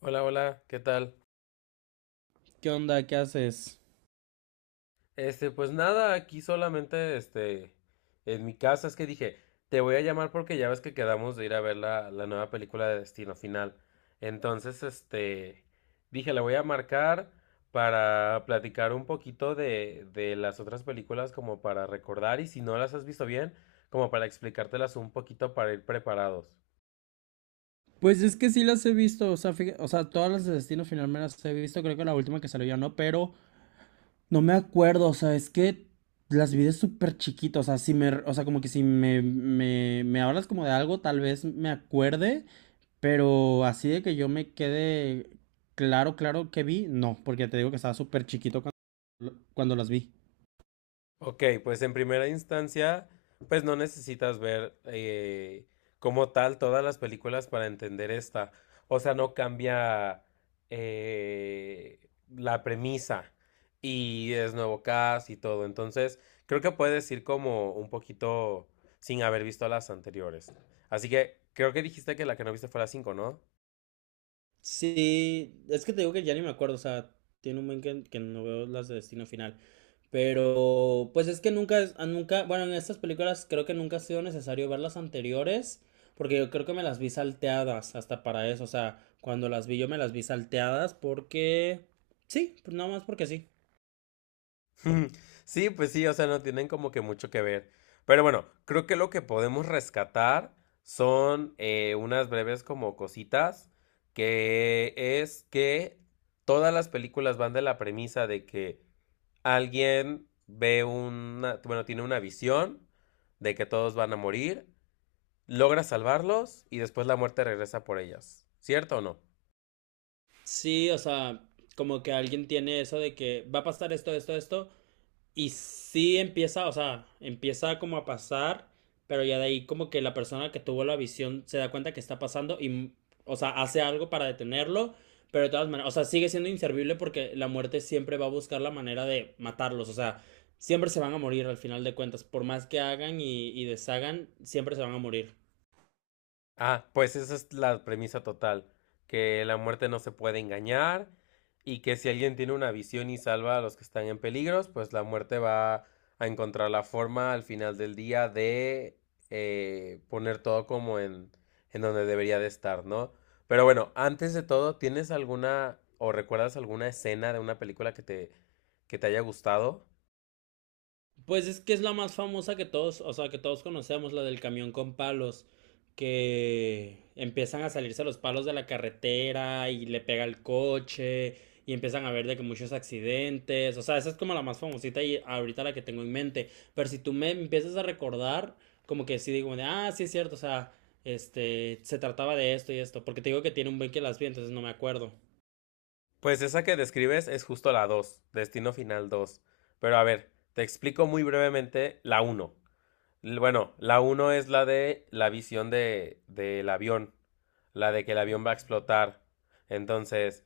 Hola, hola, ¿qué tal? ¿Qué onda? ¿Qué haces? Este, pues nada, aquí solamente, este, en mi casa es que dije, te voy a llamar porque ya ves que quedamos de ir a ver la nueva película de Destino Final. Entonces, este, dije, le voy a marcar para platicar un poquito de las otras películas como para recordar y si no las has visto bien, como para explicártelas un poquito para ir preparados. Pues es que sí las he visto, o sea, todas las de Destino Final me las he visto, creo que la última que salió ya no, pero no me acuerdo, o sea, es que las vi de súper chiquito, o sea, si me, o sea, como que si me, me hablas como de algo, tal vez me acuerde, pero así de que yo me quede claro, claro que vi, no, porque te digo que estaba súper chiquito cuando, cuando las vi. Ok, pues en primera instancia, pues no necesitas ver como tal todas las películas para entender esta. O sea, no cambia eh, la premisa y es nuevo cast y todo. Entonces, creo que puedes ir como un poquito sin haber visto las anteriores. Así que creo que dijiste que la que no viste fue la 5, ¿no? Sí, es que te digo que ya ni me acuerdo, o sea, tiene un buen que no veo las de Destino Final. Pero, pues es que nunca, nunca, bueno, en estas películas creo que nunca ha sido necesario ver las anteriores, porque yo creo que me las vi salteadas hasta para eso, o sea, cuando las vi yo me las vi salteadas porque, sí, pues nada más porque sí. Sí, pues sí, o sea, no tienen como que mucho que ver. Pero bueno, creo que lo que podemos rescatar son unas breves como cositas, que es que todas las películas van de la premisa de que alguien ve una, bueno, tiene una visión de que todos van a morir, logra salvarlos y después la muerte regresa por ellas. ¿Cierto o no? Sí, o sea, como que alguien tiene eso de que va a pasar esto, esto, esto, y sí empieza, o sea, empieza como a pasar, pero ya de ahí como que la persona que tuvo la visión se da cuenta que está pasando y, o sea, hace algo para detenerlo, pero de todas maneras, o sea, sigue siendo inservible porque la muerte siempre va a buscar la manera de matarlos, o sea, siempre se van a morir al final de cuentas, por más que hagan y deshagan, siempre se van a morir. Ah, pues esa es la premisa total, que la muerte no se puede engañar y que si alguien tiene una visión y salva a los que están en peligros, pues la muerte va a encontrar la forma al final del día de poner todo como en, donde debería de estar, ¿no? Pero bueno, antes de todo, ¿tienes alguna o recuerdas alguna escena de una película que te haya gustado? Pues es que es la más famosa que todos, o sea, que todos conocemos, la del camión con palos, que empiezan a salirse los palos de la carretera y le pega el coche y empiezan a ver de que muchos accidentes, o sea, esa es como la más famosita y ahorita la que tengo en mente, pero si tú me empiezas a recordar, como que sí digo, de, ah, sí es cierto, o sea, este, se trataba de esto y esto, porque te digo que tiene un buen que las vi, entonces no me acuerdo. Pues esa que describes es justo la 2, Destino Final dos. Pero a ver, te explico muy brevemente la uno. Bueno, la uno es la de la visión de, del avión, la de que el avión va a explotar. Entonces,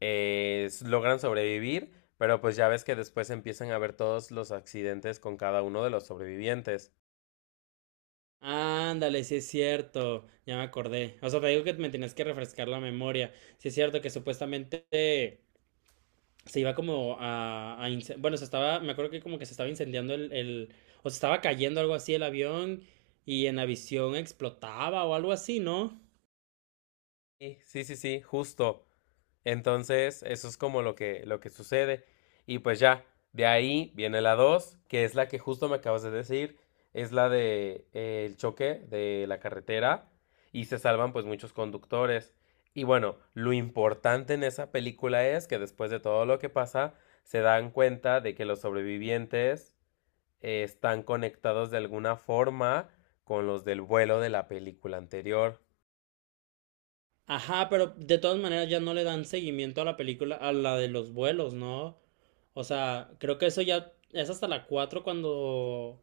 logran sobrevivir, pero pues ya ves que después empiezan a ver todos los accidentes con cada uno de los sobrevivientes. Ándale, sí es cierto, ya me acordé. O sea, te digo que me tenías que refrescar la memoria. Sí es cierto que supuestamente se iba como a, se estaba, me acuerdo que como que se estaba incendiando el, o se estaba cayendo algo así el avión y en la visión explotaba o algo así, ¿no? Sí, sí, sí, sí, justo. Entonces, eso es como lo que sucede. Y pues ya, de ahí viene la 2 que es la que justo me acabas de decir, es la de el choque de la carretera y se salvan pues muchos conductores. Y bueno, lo importante en esa película es que después de todo lo que pasa, se dan cuenta de que los sobrevivientes están conectados de alguna forma con los del vuelo de la película anterior. Ajá, pero de todas maneras ya no le dan seguimiento a la película, a la de los vuelos, ¿no? O sea, creo que eso ya es hasta la 4 cuando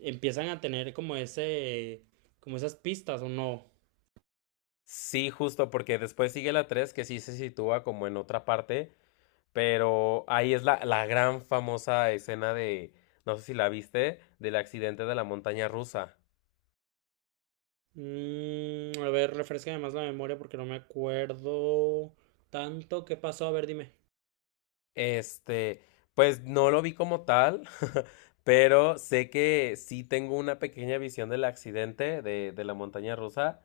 empiezan a tener como ese, como esas pistas, ¿o no? Sí, justo, porque después sigue la 3 que sí se sitúa como en otra parte, pero ahí es la gran famosa escena de, no sé si la viste, del accidente de la montaña rusa. Mm, a ver, refresca más la memoria porque no me acuerdo tanto qué pasó. A ver, dime. Este, pues no lo vi como tal, pero sé que sí tengo una pequeña visión del accidente de, la montaña rusa,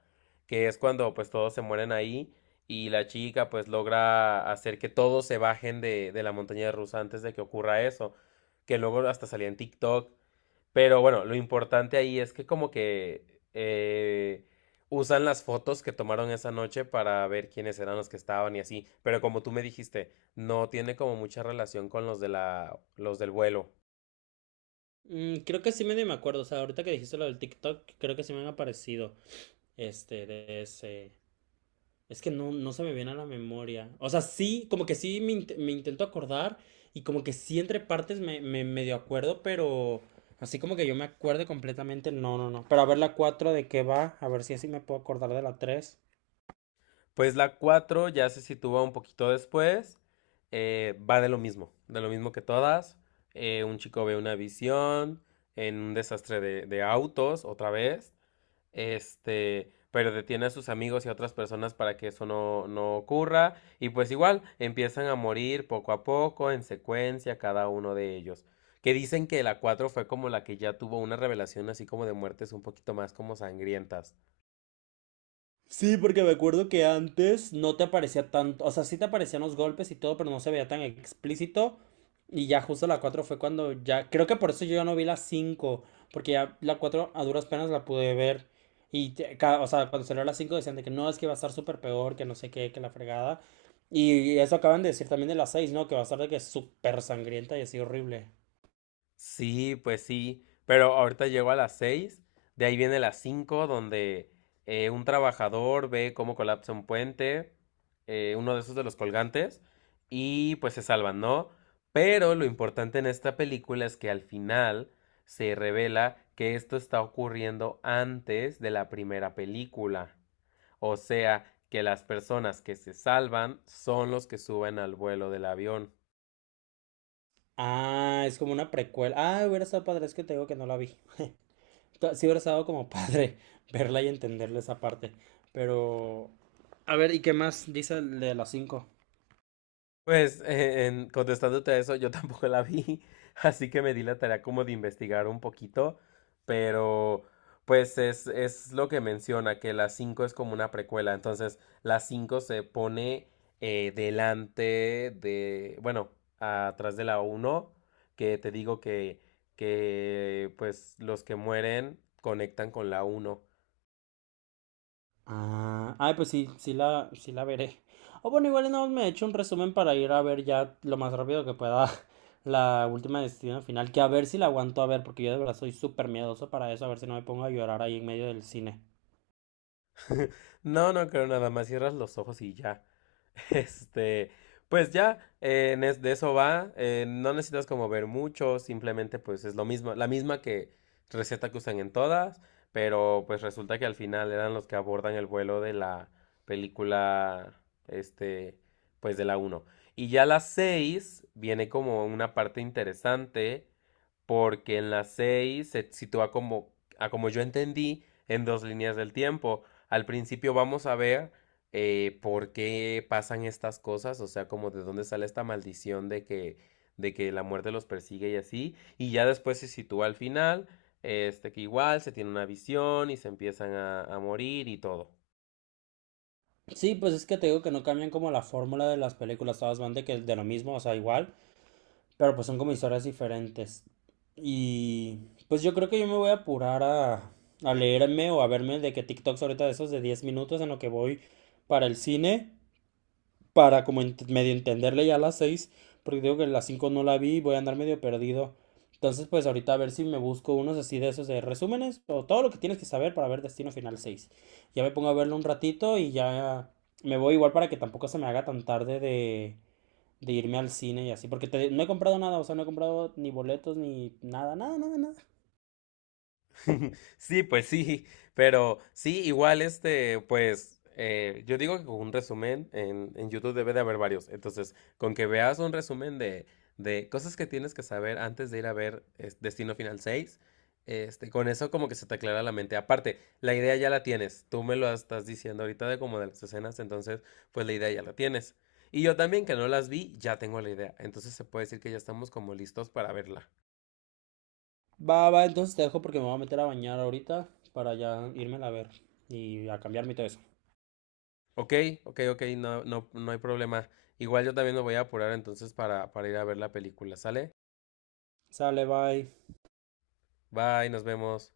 que es cuando pues todos se mueren ahí y la chica pues logra hacer que todos se bajen de la montaña rusa antes de que ocurra eso, que luego hasta salía en TikTok. Pero bueno, lo importante ahí es que como que eh, usan las fotos que tomaron esa noche para ver quiénes eran los que estaban y así. Pero como tú me dijiste, no tiene como mucha relación con los de la, los del vuelo. Mm, creo que sí medio me acuerdo. O sea, ahorita que dijiste lo del TikTok, creo que sí me han aparecido. Este, de ese. Es que no, no se me viene a la memoria. O sea, sí, como que sí me, me intento acordar. Y como que sí entre partes me, me medio acuerdo, pero así como que yo me acuerde completamente, no, no, no. Pero a ver la 4 de qué va, a ver si así me puedo acordar de la 3. Pues la 4 ya se sitúa un poquito después. Va de lo mismo que todas. Un chico ve una visión en un desastre de autos otra vez. Este, pero detiene a sus amigos y a otras personas para que eso no, no ocurra. Y pues igual empiezan a morir poco a poco, en secuencia, cada uno de ellos. Que dicen que la 4 fue como la que ya tuvo una revelación así como de muertes un poquito más como sangrientas. Sí, porque me acuerdo que antes no te aparecía tanto, o sea, sí te aparecían los golpes y todo, pero no se veía tan explícito. Y ya justo la 4 fue cuando ya, creo que por eso yo ya no vi la 5 porque ya la 4 a duras penas la pude ver. Y, cuando salió la 5 decían de que no, es que va a estar súper peor, que no sé qué, que la fregada. Y eso acaban de decir también de la seis, ¿no? Que va a estar de que súper sangrienta y así horrible. Sí, pues sí, pero ahorita llego a las 6, de ahí viene las 5 donde un trabajador ve cómo colapsa un puente, uno de esos de los colgantes, y pues se salvan, ¿no? Pero lo importante en esta película es que al final se revela que esto está ocurriendo antes de la primera película. O sea, que las personas que se salvan son los que suben al vuelo del avión. Ah, es como una precuela. Ah, hubiera estado padre, es que te digo que no la vi. Sí hubiera estado como padre verla y entenderle esa parte. Pero... A ver, ¿y qué más dice el de las cinco? Pues, contestándote a eso, yo tampoco la vi, así que me di la tarea como de investigar un poquito, pero pues es lo que menciona, que la 5 es como una precuela, entonces la 5 se pone delante de, bueno, atrás de la uno, que te digo que pues los que mueren conectan con la uno. Ah, ay, pues sí, sí la veré. O bueno, igual y me he hecho un resumen para ir a ver ya lo más rápido que pueda la última Destino Final, que a ver si la aguanto a ver, porque yo de verdad soy súper miedoso para eso, a ver si no me pongo a llorar ahí en medio del cine. No, no creo nada más, cierras los ojos y ya. Este, pues ya, de eso va. No necesitas como ver mucho, simplemente pues es lo mismo, la misma que receta que usan en todas, pero pues resulta que al final eran los que abordan el vuelo de la película, este, pues de la uno. Y ya la 6 viene como una parte interesante, porque en la 6 se sitúa como, a como yo entendí, en dos líneas del tiempo. Al principio vamos a ver por qué pasan estas cosas, o sea, como de dónde sale esta maldición de que, la muerte los persigue y así, y ya después se sitúa al final, este que igual se tiene una visión y se empiezan a, morir y todo. Sí, pues es que te digo que no cambian como la fórmula de las películas, todas van de que de lo mismo, o sea, igual, pero pues son como historias diferentes. Y pues yo creo que yo me voy a apurar a leerme o a verme de que TikToks ahorita de esos de 10 minutos en lo que voy para el cine, para como medio entenderle ya a las 6 porque digo que las 5 no la vi y voy a andar medio perdido. Entonces pues ahorita a ver si me busco unos así de esos de resúmenes o todo lo que tienes que saber para ver Destino Final seis. Ya me pongo a verlo un ratito y ya me voy igual para que tampoco se me haga tan tarde de irme al cine y así, porque no he comprado nada, o sea, no he comprado ni boletos ni nada, nada, nada, nada. Sí, pues sí, pero sí, igual este, pues yo digo que con un resumen en, YouTube debe de haber varios, entonces con que veas un resumen de cosas que tienes que saber antes de ir a ver es, Destino Final seis, este, con eso como que se te aclara la mente. Aparte, la idea ya la tienes, tú me lo estás diciendo ahorita de como de las escenas, entonces pues la idea ya la tienes. Y yo también que no las vi, ya tengo la idea, entonces se puede decir que ya estamos como listos para verla. Va, va, entonces te dejo porque me voy a meter a bañar ahorita para ya irme a ver y a cambiarme y todo eso. Ok, ok, ok, no, no, no hay problema. Igual yo también me voy a apurar entonces para, ir a ver la película, ¿sale? Sale, bye. Bye, nos vemos.